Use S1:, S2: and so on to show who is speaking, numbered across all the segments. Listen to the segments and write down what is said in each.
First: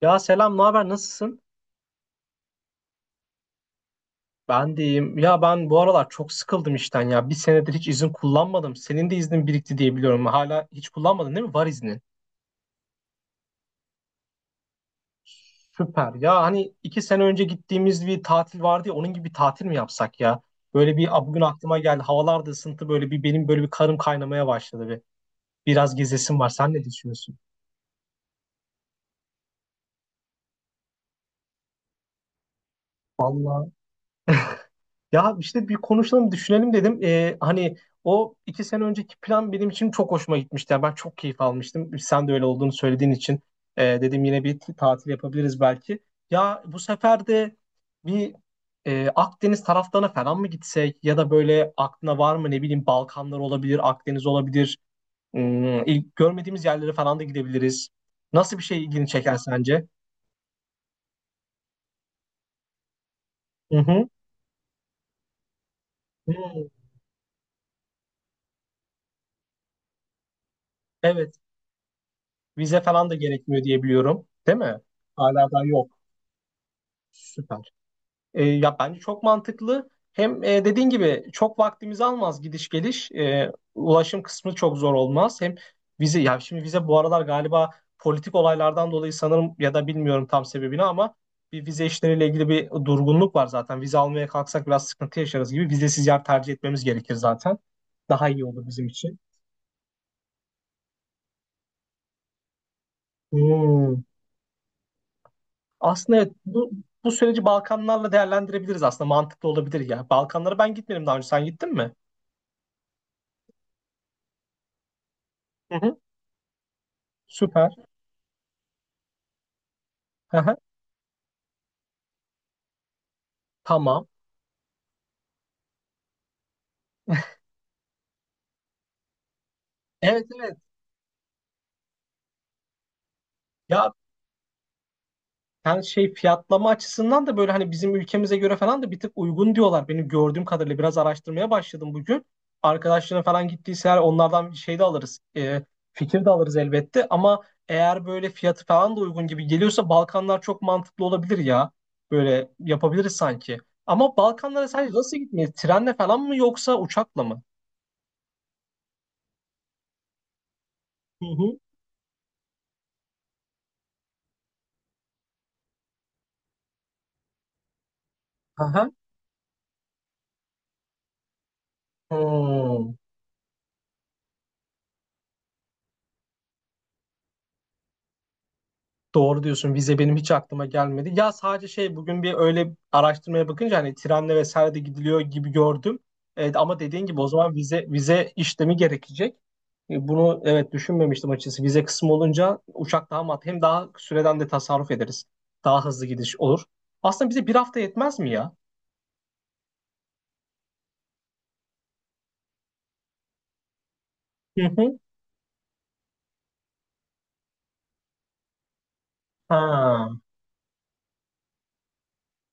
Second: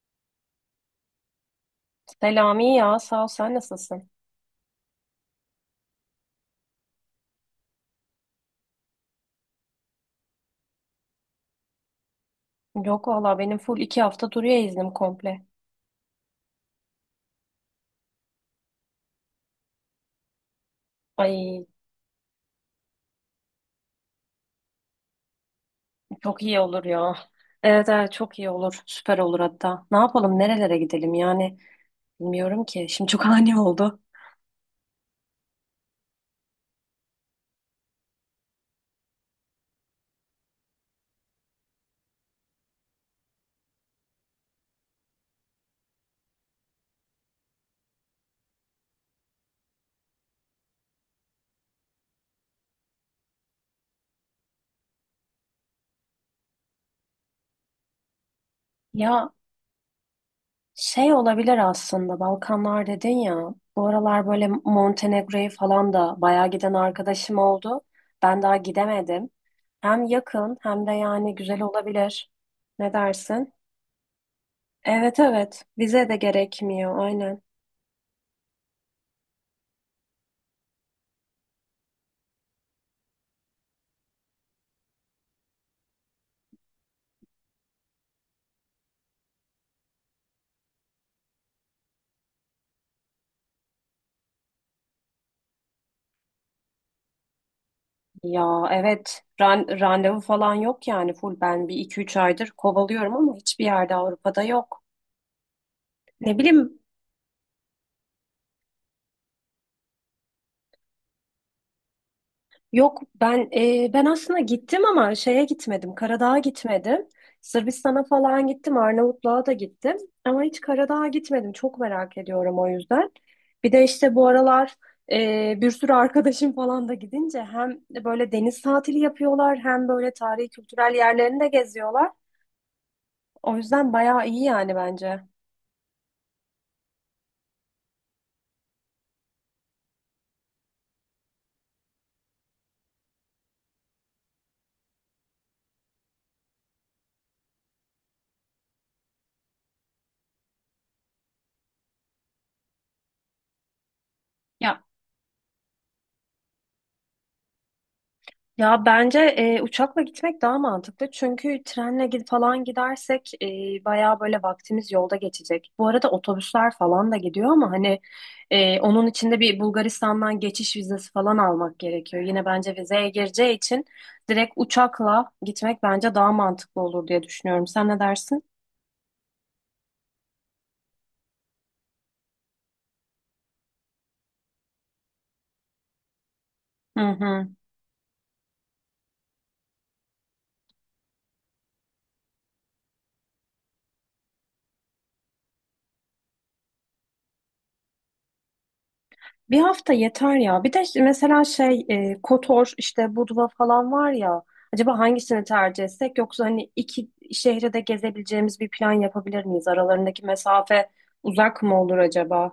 S1: Ya selam, ne haber? Nasılsın?
S2: Selami, ya sağ ol sen nasılsın?
S1: Ben de iyiyim. Ya ben bu aralar çok sıkıldım işten ya. Bir senedir hiç izin kullanmadım. Senin de iznin birikti diye biliyorum. Hala hiç kullanmadın değil mi? Var iznin.
S2: Yok valla benim full iki hafta duruyor iznim komple.
S1: Süper. Ya hani 2 sene önce gittiğimiz bir tatil vardı ya. Onun gibi bir tatil mi yapsak ya? Böyle bir Aa, bugün
S2: Ay
S1: aklıma geldi. Havalar da ısıntı böyle bir benim böyle bir karım kaynamaya başladı bir. Biraz gezesim
S2: çok
S1: var.
S2: iyi
S1: Sen ne
S2: olur ya.
S1: düşünüyorsun?
S2: Evet, evet çok iyi olur. Süper olur hatta. Ne yapalım, nerelere gidelim yani bilmiyorum ki. Şimdi çok ani
S1: Vallahi.
S2: oldu.
S1: Ya işte bir konuşalım, düşünelim dedim. Hani o 2 sene önceki plan benim için çok hoşuma gitmişti. Yani ben çok keyif almıştım. Sen de öyle olduğunu söylediğin için dedim yine bir tatil yapabiliriz belki. Ya bu sefer de bir Akdeniz taraflarına falan mı gitsek ya da böyle aklına var mı ne bileyim Balkanlar olabilir, Akdeniz olabilir. Hmm, ilk görmediğimiz yerlere falan da gidebiliriz. Nasıl bir şey ilgini
S2: Ya
S1: çeker sence?
S2: şey olabilir aslında, Balkanlar dedin ya.
S1: Hı
S2: Bu
S1: hı.
S2: aralar böyle Montenegro'yu falan da bayağı
S1: Hmm,
S2: giden arkadaşım oldu. Ben daha gidemedim. Hem yakın hem de yani
S1: evet,
S2: güzel olabilir.
S1: vize
S2: Ne
S1: falan da
S2: dersin?
S1: gerekmiyor diye biliyorum, değil mi?
S2: Evet,
S1: Hala daha
S2: evet
S1: yok.
S2: vize de gerekmiyor aynen.
S1: Süper. Ya bence çok mantıklı. Hem dediğin gibi çok vaktimizi almaz gidiş geliş. Ulaşım kısmı çok zor olmaz. Hem vize ya şimdi vize bu aralar galiba politik olaylardan dolayı sanırım ya da bilmiyorum tam sebebini ama bir vize işleriyle ilgili bir durgunluk var zaten. Vize almaya kalksak biraz sıkıntı yaşarız gibi. Vizesiz yer tercih etmemiz gerekir zaten. Daha iyi olur
S2: Ya
S1: bizim için.
S2: evet, randevu falan yok, yani full ben bir iki üç aydır kovalıyorum ama hiçbir yerde
S1: Hmm.
S2: Avrupa'da yok.
S1: Aslında evet,
S2: Ne
S1: bu,
S2: bileyim,
S1: bu süreci Balkanlarla değerlendirebiliriz aslında. Mantıklı olabilir ya. Balkanlara ben gitmedim daha önce. Sen gittin mi?
S2: yok ben ben aslında gittim ama şeye
S1: Hı
S2: gitmedim,
S1: hı.
S2: Karadağ'a gitmedim.
S1: Süper.
S2: Sırbistan'a falan gittim, Arnavutluğa da gittim ama
S1: Hı.
S2: hiç Karadağ'a gitmedim, çok merak ediyorum o yüzden. Bir de
S1: Tamam.
S2: işte bu aralar bir sürü arkadaşım falan da gidince hem böyle deniz tatili yapıyorlar hem böyle
S1: Evet,
S2: tarihi
S1: evet.
S2: kültürel yerlerini de geziyorlar. O
S1: Ya
S2: yüzden bayağı iyi yani bence.
S1: ben şey fiyatlama açısından da böyle hani bizim ülkemize göre falan da bir tık uygun diyorlar. Benim gördüğüm kadarıyla biraz araştırmaya başladım bugün. Arkadaşların falan gittiyse eğer onlardan bir şey de alırız. Fikir de alırız elbette. Ama eğer böyle fiyatı falan da uygun gibi geliyorsa Balkanlar çok mantıklı olabilir ya. Böyle yapabiliriz sanki. Ama Balkanlara
S2: Ya
S1: sadece nasıl gitmeyiz? Trenle falan mı yoksa uçakla mı?
S2: ya bence uçakla gitmek daha mantıklı.
S1: Hı hı.
S2: Çünkü trenle gidersek bayağı böyle vaktimiz yolda geçecek. Bu arada otobüsler falan da gidiyor ama hani
S1: Aha.
S2: onun içinde bir Bulgaristan'dan geçiş vizesi falan almak gerekiyor. Yine bence
S1: Hmm.
S2: vizeye gireceği için direkt uçakla gitmek bence daha mantıklı olur diye düşünüyorum. Sen ne dersin?
S1: Doğru diyorsun. Vize benim hiç aklıma gelmedi. Ya sadece şey bugün bir öyle araştırmaya bakınca hani trenle vesaire de gidiliyor gibi gördüm. Evet, ama
S2: Hı
S1: dediğin gibi o
S2: hı.
S1: zaman vize işlemi gerekecek. Bunu evet düşünmemiştim açıkçası. Vize kısmı olunca uçak daha mat hem daha süreden de tasarruf ederiz. Daha hızlı gidiş olur. Aslında bize bir hafta yetmez mi ya?
S2: Bir hafta yeter ya. Bir de işte mesela şey Kotor işte Budva falan var ya.
S1: Hı hı.
S2: Acaba hangisini tercih etsek, yoksa hani iki şehri de gezebileceğimiz bir plan yapabilir miyiz?
S1: Ha.
S2: Aralarındaki mesafe uzak mı olur acaba?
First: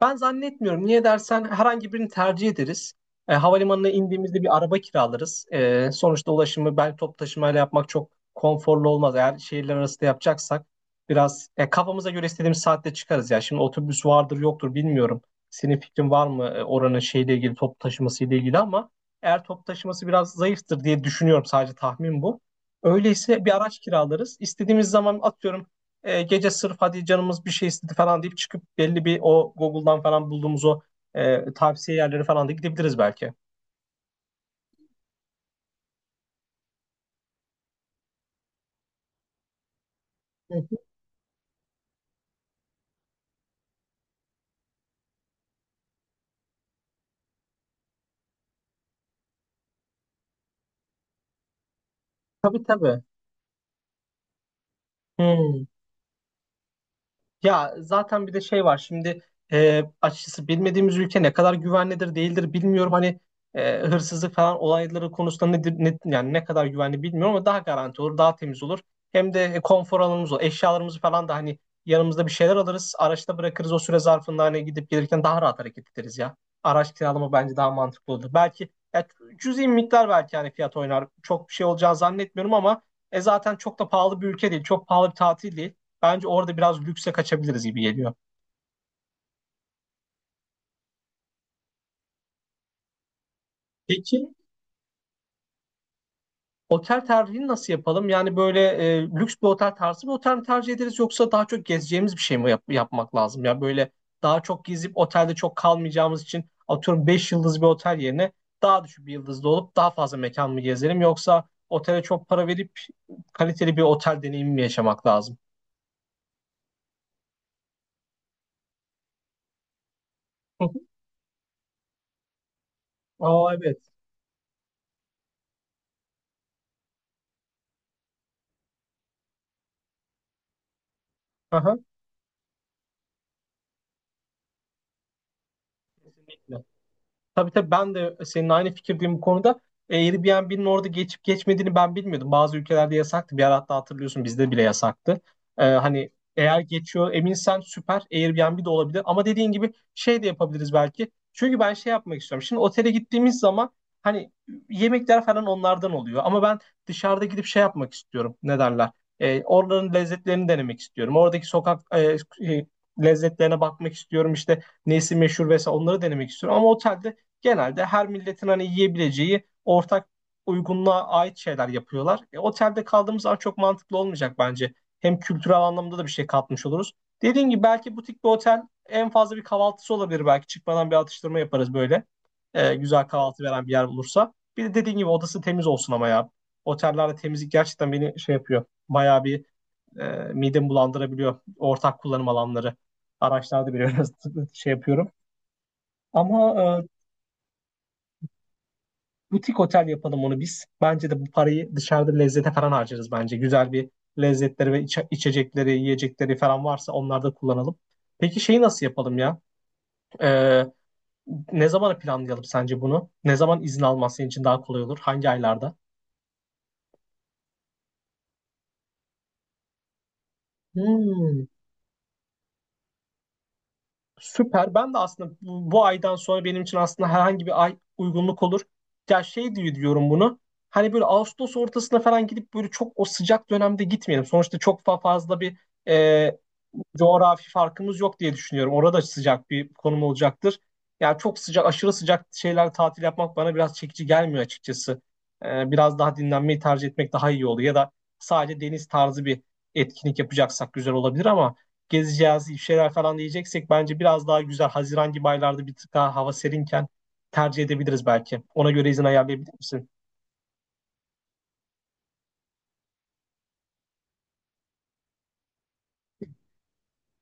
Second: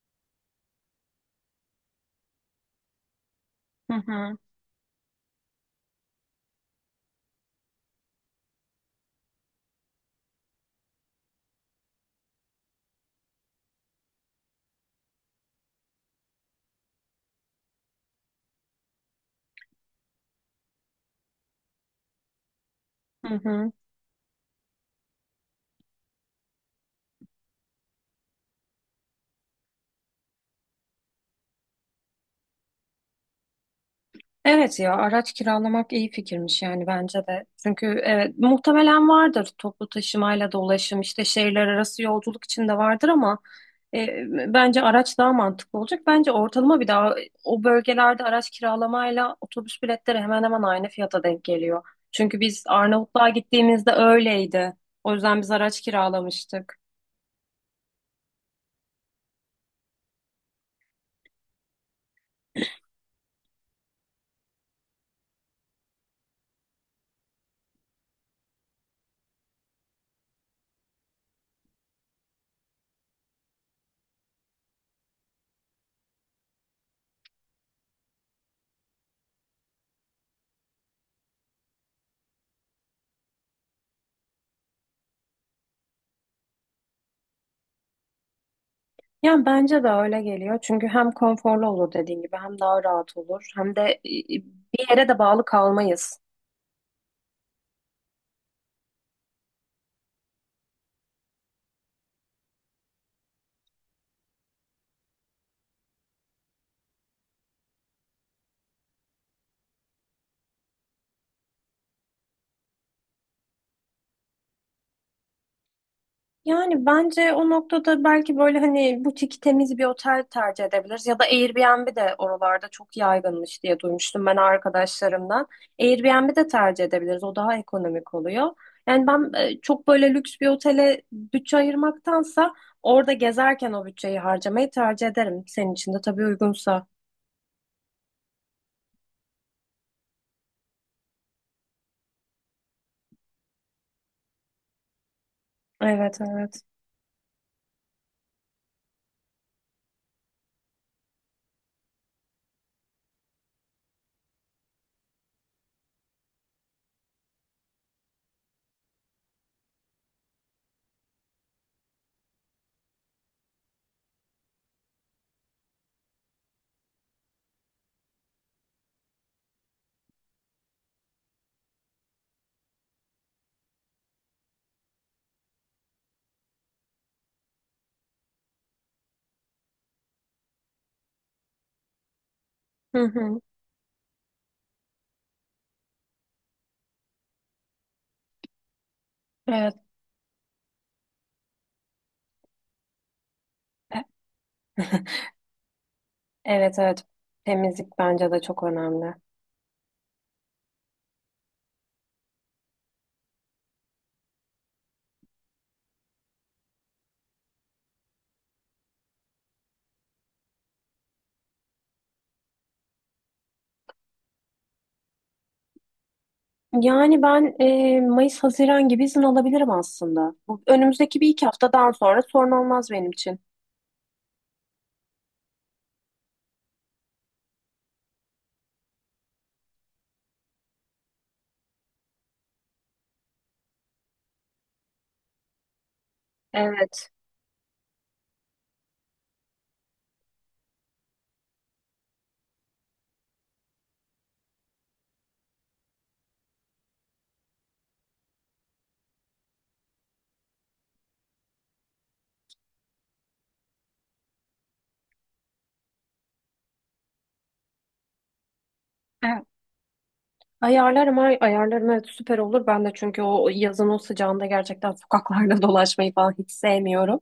S1: Ben zannetmiyorum. Niye dersen herhangi birini tercih ederiz. Havalimanına
S2: Hı hı.
S1: indiğimizde bir araba kiralarız. Sonuçta ulaşımı belki toplu taşımayla yapmak çok konforlu olmaz. Eğer şehirler arası da yapacaksak biraz kafamıza göre istediğimiz saatte çıkarız ya. Şimdi otobüs vardır yoktur bilmiyorum. Senin fikrin var mı oranın şeyle ilgili toplu taşıması ile ilgili ama eğer toplu taşıması biraz zayıftır diye düşünüyorum sadece tahmin bu.
S2: Hı
S1: Öyleyse bir
S2: hı.
S1: araç kiralarız. İstediğimiz zaman atıyorum gece sırf hadi canımız bir şey istedi falan deyip çıkıp belli bir o Google'dan falan bulduğumuz o tavsiye yerleri falan da gidebiliriz belki.
S2: Evet, ya araç kiralamak iyi fikirmiş yani bence de. Çünkü evet, muhtemelen vardır toplu taşımayla
S1: Hı
S2: da
S1: hı.
S2: ulaşım işte şehirler arası yolculuk için de vardır ama bence araç daha mantıklı olacak. Bence ortalama bir daha o bölgelerde araç kiralamayla otobüs biletleri hemen hemen aynı fiyata denk geliyor. Çünkü
S1: Tabii,
S2: biz
S1: tabii.
S2: Arnavutluğa gittiğimizde öyleydi. O yüzden biz
S1: Hmm.
S2: araç kiralamıştık.
S1: Ya zaten bir de şey var şimdi açıkçası bilmediğimiz ülke ne kadar güvenlidir değildir bilmiyorum hani hırsızlık falan olayları konusunda nedir ne, yani ne kadar güvenli bilmiyorum ama daha garanti olur daha temiz olur hem de konfor alanımız olur eşyalarımızı falan da hani yanımızda bir şeyler alırız araçta bırakırız o süre zarfında hani gidip gelirken daha rahat hareket ederiz ya, araç kiralama bence daha mantıklı olur belki ya, cüzi bir miktar belki hani fiyat oynar çok bir şey olacağını zannetmiyorum ama zaten çok da pahalı bir ülke değil, çok pahalı bir tatil değil. Bence orada biraz lükse kaçabiliriz gibi geliyor.
S2: Yani bence de öyle geliyor. Çünkü hem konforlu olur dediğin gibi, hem daha rahat olur, hem de
S1: Peki
S2: bir yere de bağlı kalmayız.
S1: otel tercihini nasıl yapalım? Yani böyle lüks bir otel tarzı bir otel mi tercih ederiz yoksa daha çok gezeceğimiz bir şey mi yapmak lazım? Ya böyle daha çok gezip otelde çok kalmayacağımız için atıyorum 5 yıldız bir otel yerine daha düşük bir yıldızlı olup daha fazla mekan mı gezelim yoksa otele çok para verip kaliteli bir otel deneyimi mi yaşamak lazım?
S2: Yani bence o noktada belki böyle hani butik temiz bir otel tercih edebiliriz ya da Airbnb de oralarda çok
S1: Aa,
S2: yaygınmış
S1: evet.
S2: diye duymuştum ben arkadaşlarımdan. Airbnb de tercih edebiliriz. O daha ekonomik oluyor. Yani ben çok böyle lüks bir otele bütçe
S1: Aha.
S2: ayırmaktansa orada gezerken o bütçeyi harcamayı tercih ederim. Senin için de tabii
S1: Kesinlikle.
S2: uygunsa.
S1: Tabii, tabii ben de senin aynı fikirdeyim bu konuda. Airbnb'nin orada geçip geçmediğini ben bilmiyordum. Bazı ülkelerde yasaktı. Bir ara hatta hatırlıyorsun bizde bile yasaktı. Hani
S2: Evet,
S1: eğer
S2: evet.
S1: geçiyor eminsen süper, Airbnb de olabilir. Ama dediğin gibi şey de yapabiliriz belki. Çünkü ben şey yapmak istiyorum. Şimdi otele gittiğimiz zaman hani yemekler falan onlardan oluyor. Ama ben dışarıda gidip şey yapmak istiyorum. Ne derler? Oraların lezzetlerini denemek istiyorum. Oradaki sokak e, lezzetlerine bakmak istiyorum. İşte nesi meşhur vesaire onları denemek istiyorum. Ama otelde genelde her milletin hani yiyebileceği ortak uygunluğa ait şeyler yapıyorlar. Otelde kaldığımız zaman çok mantıklı olmayacak bence. Hem kültürel anlamda da bir şey katmış oluruz. Dediğim gibi belki butik bir otel en fazla bir kahvaltısı olabilir belki. Çıkmadan bir atıştırma yaparız böyle. E,
S2: Hı
S1: güzel
S2: hı.
S1: kahvaltı veren bir yer olursa. Bir de dediğim gibi odası temiz olsun ama ya. Otellerde temizlik gerçekten beni şey yapıyor. Bayağı bir
S2: Evet.
S1: e, midemi bulandırabiliyor. Ortak kullanım alanları. Araçlarda
S2: E-
S1: biraz şey yapıyorum. Ama
S2: Evet,
S1: e,
S2: evet. Temizlik bence de çok önemli.
S1: Butik otel yapalım onu biz. Bence de bu parayı dışarıda lezzete falan harcarız bence. Güzel bir lezzetleri ve içecekleri, yiyecekleri falan varsa onları da kullanalım. Peki şeyi nasıl yapalım ya? Ee, ne zamana planlayalım sence bunu? Ne zaman izin alman senin için daha kolay olur? Hangi aylarda?
S2: Yani ben Mayıs-Haziran gibi izin alabilirim aslında. Bu önümüzdeki bir
S1: Hmm.
S2: iki haftadan sonra sorun olmaz benim için.
S1: Süper. Ben de aslında bu aydan sonra benim için aslında herhangi bir ay uygunluk olur. Ya şey diye diyorum bunu. Hani böyle Ağustos ortasına falan gidip böyle çok o sıcak dönemde gitmeyelim. Sonuçta çok fazla bir e,
S2: Evet.
S1: coğrafi farkımız yok diye düşünüyorum. Orada sıcak bir konum olacaktır. Yani çok sıcak, aşırı sıcak şeyler tatil yapmak bana biraz çekici gelmiyor açıkçası. Biraz daha dinlenmeyi tercih etmek daha iyi olur. Ya da sadece deniz tarzı bir etkinlik yapacaksak güzel olabilir ama gezeceğiz, bir şeyler falan diyeceksek bence biraz daha güzel Haziran gibi aylarda bir tık daha hava serinken tercih edebiliriz belki. Ona göre izin
S2: Evet.
S1: ayarlayabilir misin?
S2: Ayarlarım, ayarlarım, evet süper olur. Ben de çünkü o yazın o sıcağında gerçekten sokaklarda dolaşmayı falan hiç sevmiyorum.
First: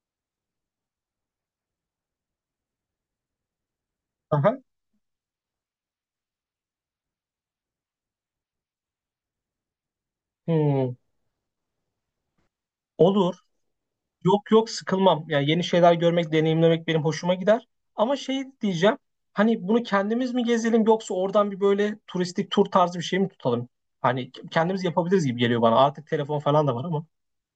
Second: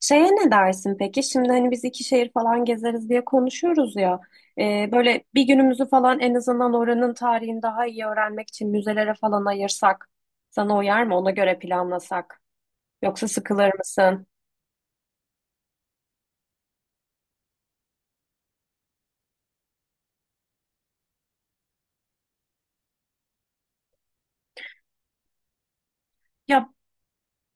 S2: Şeye ne dersin peki? Şimdi hani biz iki şehir falan gezeriz diye konuşuyoruz ya.
S1: Aha.
S2: Böyle bir günümüzü falan en azından oranın tarihini daha iyi öğrenmek için müzelere falan ayırsak. Sana
S1: Hmm.
S2: uyar mı? Ona göre planlasak. Yoksa
S1: Olur.
S2: sıkılır mısın?
S1: Yok, yok, sıkılmam. Yani yeni şeyler görmek, deneyimlemek benim hoşuma gider. Ama şey diyeceğim. Hani bunu kendimiz mi gezelim yoksa oradan bir böyle turistik tur tarzı bir şey mi tutalım? Hani kendimiz yapabiliriz gibi geliyor bana. Artık telefon falan
S2: Ya
S1: da var ama.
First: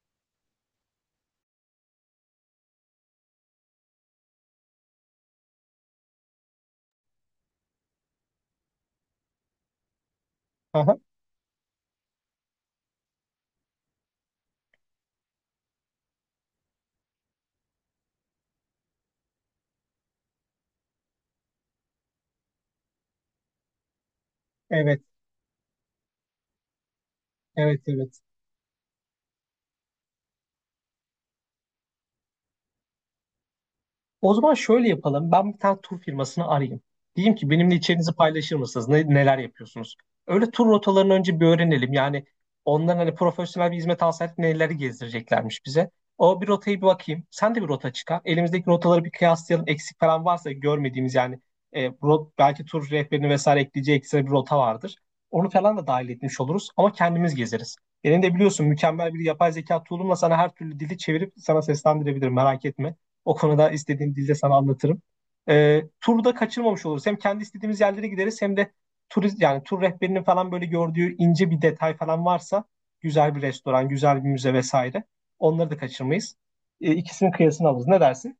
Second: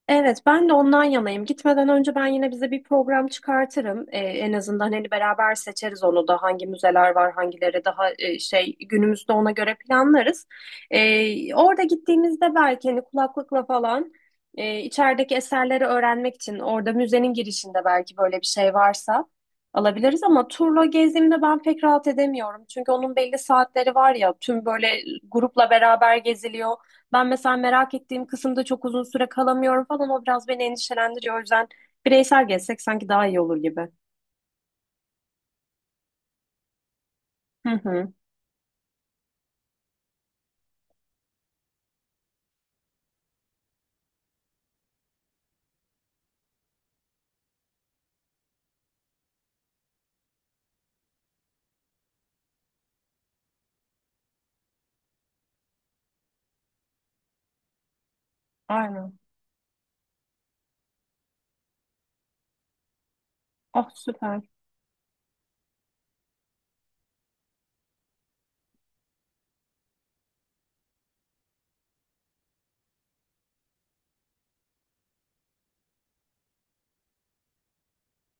S2: Evet, ben de ondan yanayım. Gitmeden önce ben yine bize bir program çıkartırım. En azından hani beraber seçeriz, onu da hangi müzeler var, hangileri daha şey günümüzde ona göre planlarız.
S1: Aha,
S2: Orada gittiğimizde belki hani kulaklıkla falan içerideki eserleri öğrenmek için orada müzenin girişinde belki böyle bir şey varsa alabiliriz ama turla gezdiğimde ben pek rahat edemiyorum. Çünkü onun belli saatleri var ya, tüm böyle
S1: evet,
S2: grupla beraber geziliyor. Ben mesela
S1: evet,
S2: merak
S1: evet.
S2: ettiğim kısımda çok uzun süre kalamıyorum falan. O biraz beni endişelendiriyor. O yüzden bireysel gezsek sanki daha iyi olur gibi.
S1: O zaman şöyle yapalım. Ben bir tane tur firmasını arayayım. Diyeyim ki
S2: Hı
S1: benimle içeriğinizi
S2: hı.
S1: paylaşır mısınız? Neler yapıyorsunuz? Öyle tur rotalarını önce bir öğrenelim. Yani onların hani profesyonel bir hizmet alsaydık neleri gezdireceklermiş bize. O bir rotayı bir bakayım. Sen de bir rota çıkar. Elimizdeki rotaları bir kıyaslayalım. Eksik falan varsa görmediğimiz yani belki tur rehberini vesaire ekleyeceği ekstra bir rota vardır. Onu falan da dahil etmiş oluruz ama kendimiz gezeriz. Benim de biliyorsun mükemmel
S2: Aynen.
S1: bir yapay zeka tool'umla sana her türlü dili çevirip sana seslendirebilirim merak etme. O konuda
S2: Ah
S1: istediğim dilde
S2: süper.
S1: sana anlatırım. Turda kaçırmamış oluruz. Hem kendi istediğimiz yerlere gideriz hem de turist yani tur rehberinin falan böyle gördüğü ince bir detay falan varsa güzel bir restoran, güzel bir müze vesaire. Onları da kaçırmayız. İkisinin kıyasını alırız. Ne dersin?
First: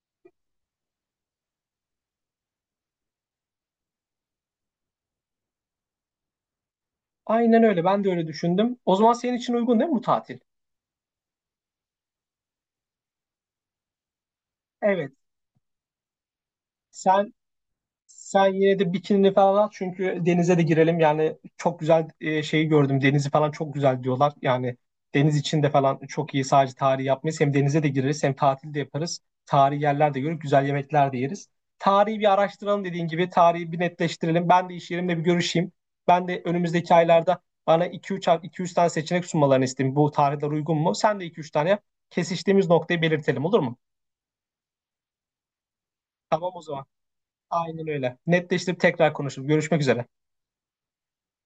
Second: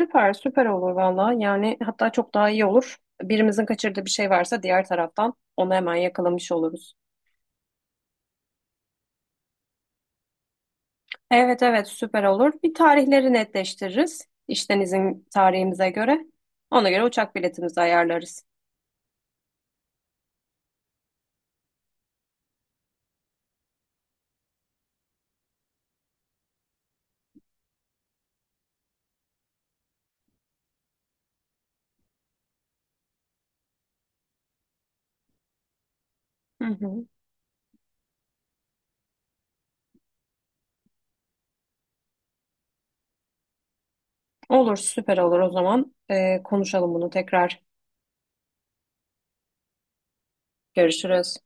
S2: Süper, süper olur valla. Yani hatta çok daha iyi olur. Birimizin kaçırdığı bir şey varsa diğer taraftan onu hemen yakalamış oluruz.
S1: Aynen öyle. Ben de öyle düşündüm. O zaman senin için uygun değil mi bu tatil?
S2: Evet, evet süper olur. Bir tarihleri netleştiririz. İşten
S1: Evet.
S2: izin tarihimize göre. Ona göre
S1: Sen
S2: uçak biletimizi ayarlarız.
S1: Sen yine de bikinini falan al çünkü denize de girelim. Yani çok güzel şeyi gördüm. Denizi falan çok güzel diyorlar. Yani deniz içinde falan çok iyi sadece tarihi yapmayız. Hem denize de gireriz hem tatil de yaparız. Tarihi yerler de görüp güzel yemekler de yeriz. Tarihi bir araştıralım dediğin gibi. Tarihi bir netleştirelim. Ben de iş yerimle bir görüşeyim. Ben de
S2: Hı
S1: önümüzdeki
S2: hı.
S1: aylarda bana iki üç tane seçenek sunmalarını isteyeyim. Bu tarihler uygun mu? Sen de iki üç tane yap. Kesiştiğimiz noktayı belirtelim olur mu?
S2: Olur, süper olur o zaman.
S1: Tamam o zaman.
S2: Konuşalım bunu tekrar.
S1: Aynen öyle. Netleştirip tekrar konuşuruz. Görüşmek üzere.
S2: Görüşürüz.